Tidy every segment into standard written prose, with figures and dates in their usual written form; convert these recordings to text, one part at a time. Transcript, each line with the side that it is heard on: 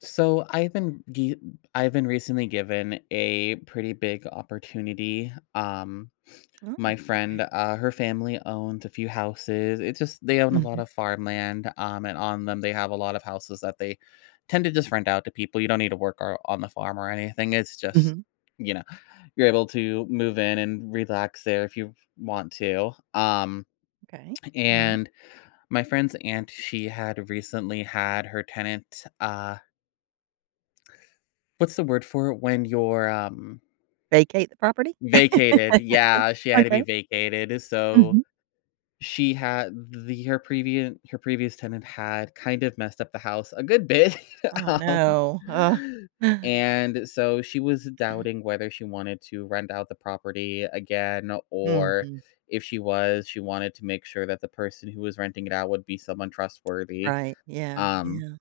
left: So I've been gi- I've been recently given a pretty big opportunity.
right: Oh,
left: My
right: okay.
left: friend, her family owns a few houses. It's just they own a lot
right: Mhm.
left: of farmland. And on them they have a lot of houses that they tend to just rent out to people. You don't need to work on the farm or anything. It's just
right: Mhm.
left: you know you're able to move in and relax there if you want to. Um,
right: Okay. Alright.
left: and my friend's aunt, she had recently had her tenant. What's the word for it when you're,
right: Vacate the property?
left: vacated? Yeah, she had to be
right: Okay.
left: vacated, so
right: Mhm.
left: she had the her previous tenant had kind of messed up the house a good bit,
right: Oh,
left: um,
right: no. Ugh.
left: and so she was doubting whether she wanted to rent out the property again, or
right: Mhm.
left: if she was, she wanted to make sure that the person who was renting it out would be someone trustworthy,
right: Right, yeah,
left: um,
right: yeah.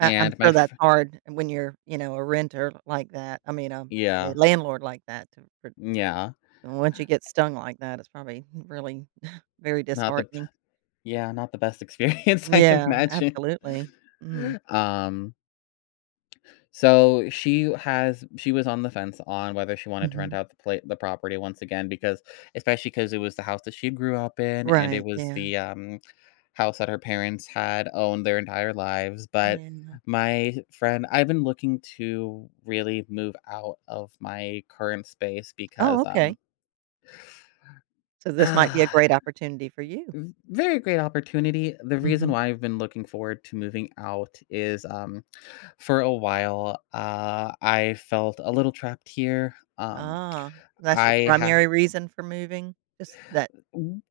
right: I'm
left: and my
right: sure
left: f
right: that's hard when you're, a renter like that. I mean, a
left: Yeah,
right: landlord like that to for
left: yeah,
right: once you get stung like that, it's probably really very
left: not the
right: disheartening.
left: yeah, not the best experience, I
right: Yeah,
left: imagine.
right: absolutely. Mm.
left: Um, so she was on the fence on whether she wanted to rent
right: Mhm.
left: out the property once again because especially because it was the house that she grew up in, and it
right: Right,
left: was
right: yeah,
left: the, house that her parents had owned their entire lives, but
right: yeah.
left: my friend I've been looking to really move out of my current space
right: Oh,
left: because,
right: okay. So this might be a great opportunity for you.
left: v- very great opportunity. The reason
right: Mhm.
left: why I've been looking forward to moving out is for a while, I felt a little trapped here.
right: Ah, that's your
left: I ha-
right: primary reason for moving? Just that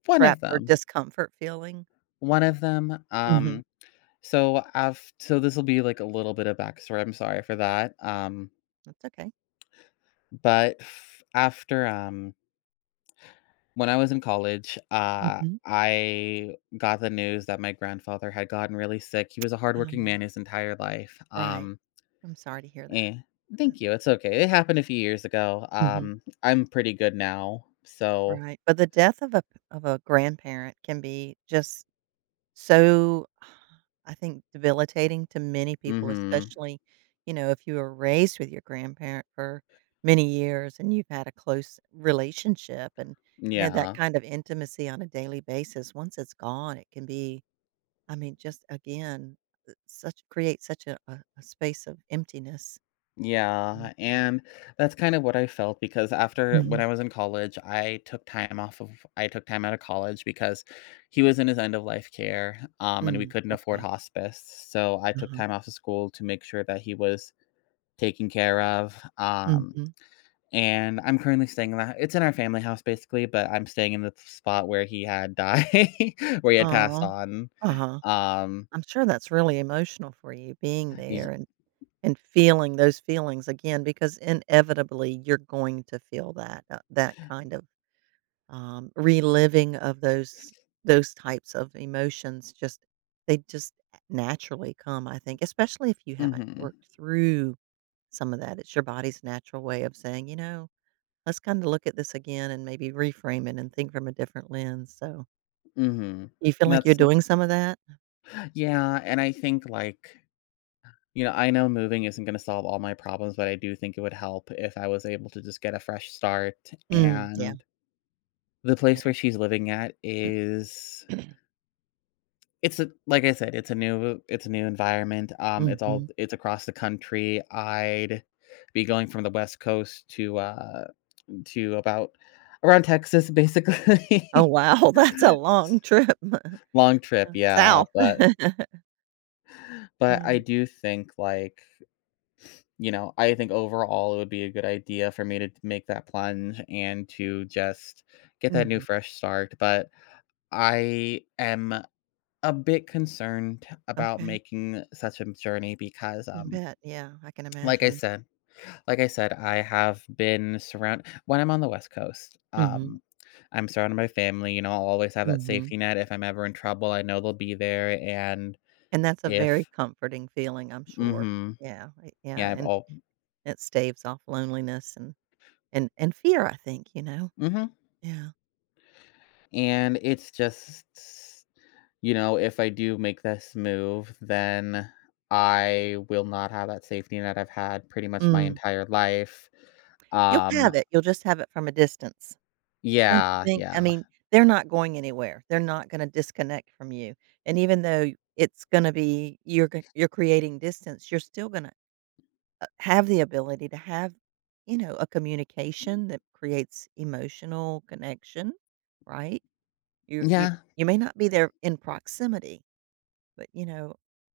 left: one
right: trap
left: of
right: or
left: them,
right: discomfort feeling?
left: one of them.
right: Mhm,
left: So this will be like a little bit of backstory. I'm sorry for that.
right: that's okay.
left: But f- after When I was in college,
right: Mhm.
left: I got the news that my grandfather had gotten really sick. He was a hardworking
right: Oh,
left: man his entire life.
right: right. I'm sorry to hear that.
left: Eh,
right: Uh
left: Thank you, it's okay, it happened a few years ago,
right: Mhm.
left: I'm pretty good now, so
right: Right, but the death of a grandparent can be just, so, I think, debilitating to many
left: mm
right: people,
left: mhm,
right: especially, if you were raised with your grandparent for many years and you've had a close relationship and, that
left: yeah,
right: kind of intimacy on a daily basis. Once it's gone, it can be, I mean, just again, such create such a space of emptiness. Mm.
left: yeah, and that's kind of what I felt because after when
right: Mhm.
left: I was in college, I took time out of college because he was in his end of life care, and we
right: Mm,
left: couldn't afford
right: okay.
left: hospice, so I took
right: Uh-huh.
left: time off of school to make sure that he was taken care of,
right: Mhm.
left: and I'm currently staying in that. It's in our family house basically, but I'm staying in the spot where he had died, where he had
right: Aw,
left: passed on.
right: uh-huh.
left: Um,
right: I'm sure that's really emotional for you being there,
left: y-
right: and feeling those feelings again, because inevitably you're going to feel that, that kind of, reliving of those types of emotions just they just naturally come, I think, especially if you haven't
left: mhm,
right: worked through some of that. It's your body's natural way of saying, "You know, let's kinda look at this again and maybe reframe it and think from a different lens." So,
left: mhm.
right: you feel like you're
left: That's
right: doing some of that?
left: Yeah, and I think you know, I know moving isn't going to solve all my problems, but I do think it would help if I was able to just get a fresh start.
right: Mm, yeah,
left: And the place
right: yeah.
left: where she's living at is It's a like I said, it's a new environment, it's all
right: Mhm.
left: it's across the country, I'd be going from the West Coast to about around Texas,
right: Oh,
left: basically.
right: wow, that's a long trip.
left: Long trip, yeah,
right: South.
left: but but I
right: Wow.
left: do think, like, you know, I think overall it would be a good idea for me to make that plunge and to just get that new
right: Mhm.
left: fresh start, but I am a bit concerned about
right: Okay.
left: making such a journey because,
right: I bet, yeah, I can
left: Like I
right: imagine.
left: said, I have been surround when I'm on the West Coast,
right: Mhm,
left: I'm surrounded by family, you know, I'll always have that
right: mhm.
left: safety net. If I'm ever in trouble, I know they'll be there, and
right: And that's a very
left: if
right: comforting feeling, I'm sure.
left: mhm.
right: Yeah, I yeah,
left: Yeah, I've
right: and
left: all
right: it staves off loneliness and and fear, I think,
left: Mhm.
right: Yeah.
left: And it's just, you know, if I do make this move, then I will not have that safety net I've had pretty much my
right: Mm.
left: entire life.
right: You'll have
left: Um
right: it, you'll just have it from a distance. And to
left: Yeah,
right: think? I
left: yeah.
right: mean, they're not going anywhere. They're not gonna disconnect from you, and even though it's gonna be, you're g you're creating distance, you're still gonna, have the ability to have, a communication that creates emotional connection, right? You
left: Yeah.
right: you may not be there in proximity, but you know,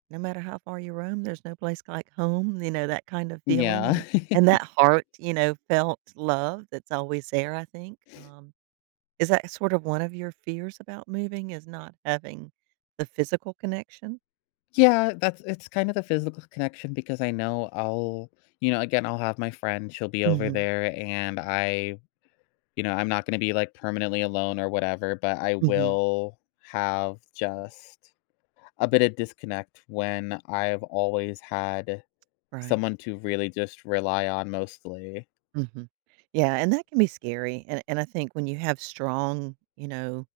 right: no matter how far you roam, there's no place like home, you know, that kind of feeling
left: Yeah.
right: and that heart, you know, felt love that's always there, I think. Is that sort of one of your fears about moving, is not having the physical connection?
left: Yeah, that's it's kind of the physical connection because I know I'll, you know, again, I'll have my friend, she'll be over
right: Mhm.
left: there and I, you know, I'm not going to be like permanently alone or whatever, but I
right: Mhm.
left: will have just a bit of disconnect when I've always had
right: Right.
left: someone to really just rely on mostly.
right: Mhm. Yeah, and that can be scary, and I think when you have strong, you know,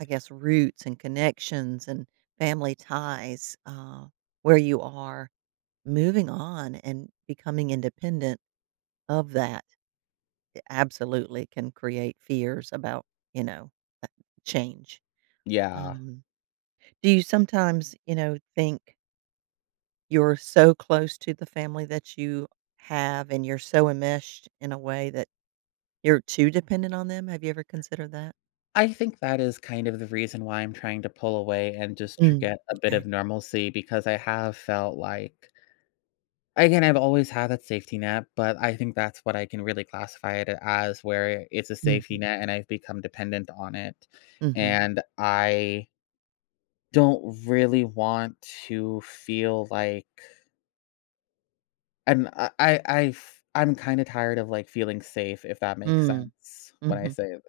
right: I guess, roots and connections and family ties, where you are, moving on and becoming independent of that, it absolutely can create fears about, you know, uh, change.
left: Yeah.
right: Um, do you sometimes, you know, think you're so close to the family that you have and you're so enmeshed in a way that you're too dependent on them? Have you ever considered that?
left: I think that is kind of the reason why I'm trying to pull away and just to
right: Mm,
left: get a bit of
right: okay.
left: normalcy because I have felt like Again, I've always had that safety net, but I think that's what I can really classify it as, where it's a safety
right: Mhm,
left: net and I've become dependent on it.
right: mhm,
left: And I don't really want to feel like and I am kinda tired of, like, feeling safe, if that makes
right: mm,
left: sense when I
right: mhm.
left: say it.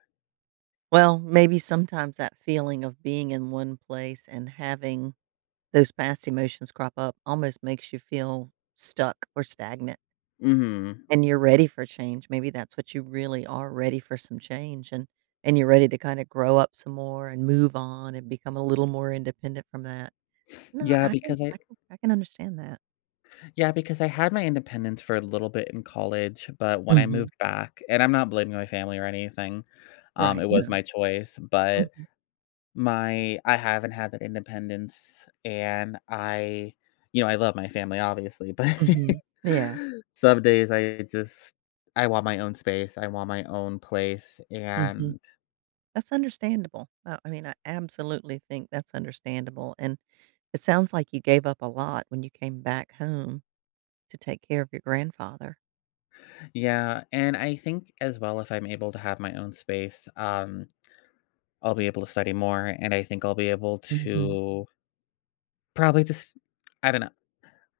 right: Well, maybe sometimes that feeling of being in one place and having those past emotions crop up almost makes you feel stuck or stagnant,
left: Mhm.
right: and you're ready for change. Maybe that's what you really are ready for, some change, and you're ready to kinda grow up some more and move on and become a little more independent from that. No,
left: Yeah,
right: I think
left: because I
right: I can understand that.
left: yeah, because I had my independence for a little bit in college, but when I
right: Mhm.
left: moved back and I'm not blaming my family or anything,
right: Right,
left: it was
right: no.
left: my choice, but
right: Mhm,
left: My I haven't had that independence, and I you know, I love my family, obviously, but
right: mhm. Yeah,
left: some days I just I want my own space, I want my own place,
right: mhm.
left: and
right: That's understandable. I mean, I absolutely think that's understandable, and it sounds like you gave up a lot when you came back home to take care of your grandfather.
left: yeah, and I think as well, if I'm able to have my own space, I'll be able to study more, and I think I'll be able
right: Mhm.
left: to probably just I don't know.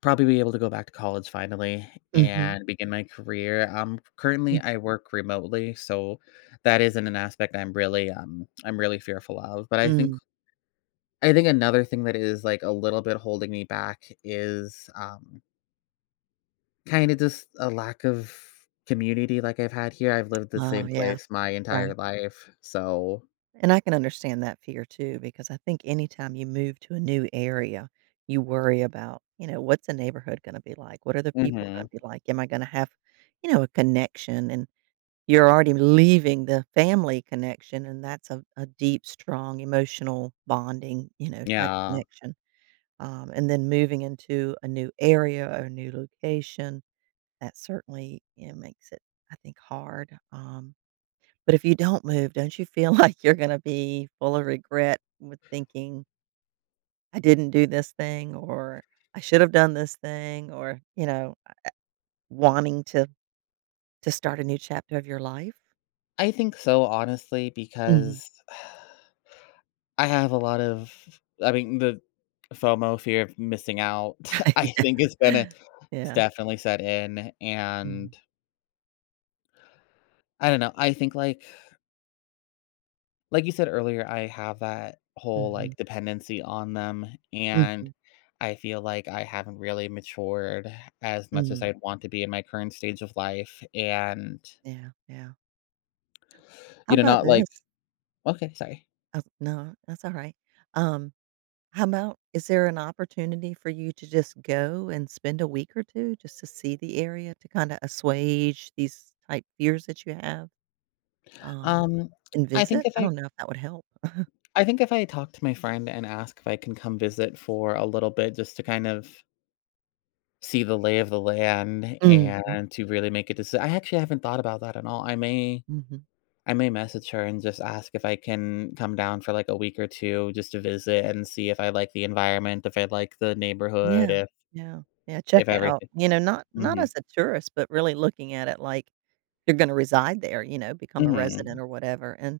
left: Probably be able to go back to college finally
right: Mhm.
left: and begin my career. Currently
right: Mm.
left: I work remotely, so that isn't an aspect I'm really fearful of, but
right: Mm.
left: I think another thing that is, like, a little bit holding me back is, kinda just a lack of community like I've had here. I've lived the
right: Oh,
left: same
right: yeah.
left: place my entire
right: Right.
left: life, so
right: And I can understand that fear too, because I think anytime you move to a new area, you worry about, you know, what's the neighborhood gonna be like? What are the people gonna
left: mhm.
right: be like? Am I gonna have, you know, a connection? And you're already leaving the family connection, and that's a deep, strong emotional bonding, you know, type
left: Yeah.
right: connection, and then moving into a new area or a new location, that certainly, you know, makes it, I think, hard, but if you don't move, don't you feel like you're gonna be full of regret with thinking, "I didn't do this thing," or "I should have done this thing," or, you know, wanting to start a new chapter of your life?
left: I think so, honestly,
right: Mhm.
left: because I have a lot of I mean, the FOMO, fear of missing out, I
right: Yeah.
left: think it's been a it's
right: Yeah.
left: definitely set in,
right: Mhm.
left: and I don't know, I think, like you said earlier, I have that whole,
right: Mhm.
left: like, dependency on them, and
right: Mhm.
left: I feel like I haven't really matured as much as
right: Mhm.
left: I'd want to be in my current stage of life, and,
right: Yeah, yeah. How
left: you know,
right: about
left: not
right: this?
left: like okay, sorry.
right: Oh, no, that's alright. Um, How about, is there an opportunity for you to just go and spend a week or 2 just to see the area to kinda assuage these type fears that you have, um,
left: Um,
right: and
left: I think
right: visit?
left: if
right: I
left: I
right: don't know if that would help.
left: I think if I talk to my friend and ask if I can come visit for a little bit just to kind of see the lay of the land. Mm.
right: Mhm.
left: And to really make a decision. I actually haven't thought about that at all.
right: Mhm.
left: I may message her and just ask if I can come down for, like, a week or two just to visit and see if I like the environment, if I like the neighborhood,
right: Yeah. Yeah. Yeah, check
left: if
right: out,
left: everything
right: you know, not
left: mhm.
right: as a tourist, but really looking at it like you're gonna reside there, you know, become a resident
left: Mhm.
right: or whatever. And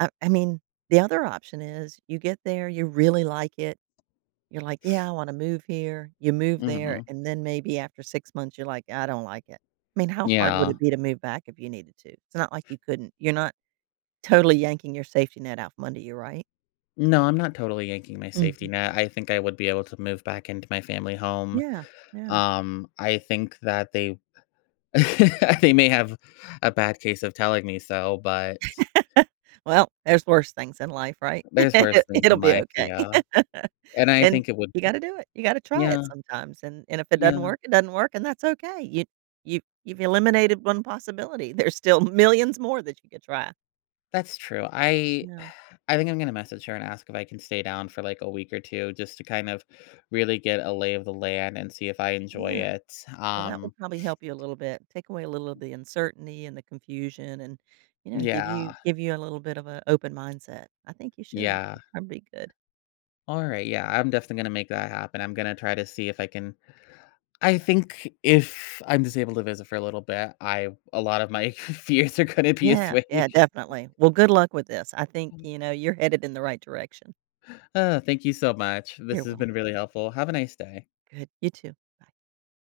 right: I mean, the other option is you get there, you really like it, you're like, "Yeah, I wanna move here." You move there,
left: Mhm.
right: and then maybe after 6 months, you're like, "I don't like it." I mean, how hard would
left: Yeah.
right: it be to move back if you needed to? It's not like you couldn't. You're not totally yanking your safety net out from under you, right?
left: No, I'm not totally yanking my safety
right: Mhm.
left: net. I think I would be able to move back into my family home.
right: Yeah, yeah.
left: I think that they they may have a bad case of telling me so, but
right: Well, there's worse things in life, right?
left: there's worse things
right: It'll
left: in
right: be
left: life,
right: okay.
left: yeah, and I
right: And
left: think it would
right: you gotta do it, you gotta try
left: yeah,
right: it sometimes, and if it doesn't
left: yeah,
right: work, it doesn't work, and that's okay. You you've eliminated one possibility. There's still millions more that you could try.
left: that's true. I
right: No.
left: I think I'm gonna message her and ask if I can stay down for, like, a week or two just to kind of really get a lay of the land and see if I enjoy
right: Yeah.
left: it.
right: Well, that would
left: Um,
right: probably help you a little bit, take away a little of the uncertainty and the confusion, and, you know,
left: yeah,
right: give you a little bit of an open mindset. I think you should.
left: yeah.
right: That'd be good.
left: Alright, yeah, I'm definitely gonna make that happen. I'm gonna try to see if I can I think if I'm just able to visit for a little bit, I a lot of my fears are gonna be
right: Yeah,
left: assuaged.
right: yeah, definitely. Well, good luck with this. I think, you know, you're headed in the right direction.
left: Thank you so much. This
right: You're
left: has been
right: welcome.
left: really helpful. Have a nice day.
right: Good. You too. Bye.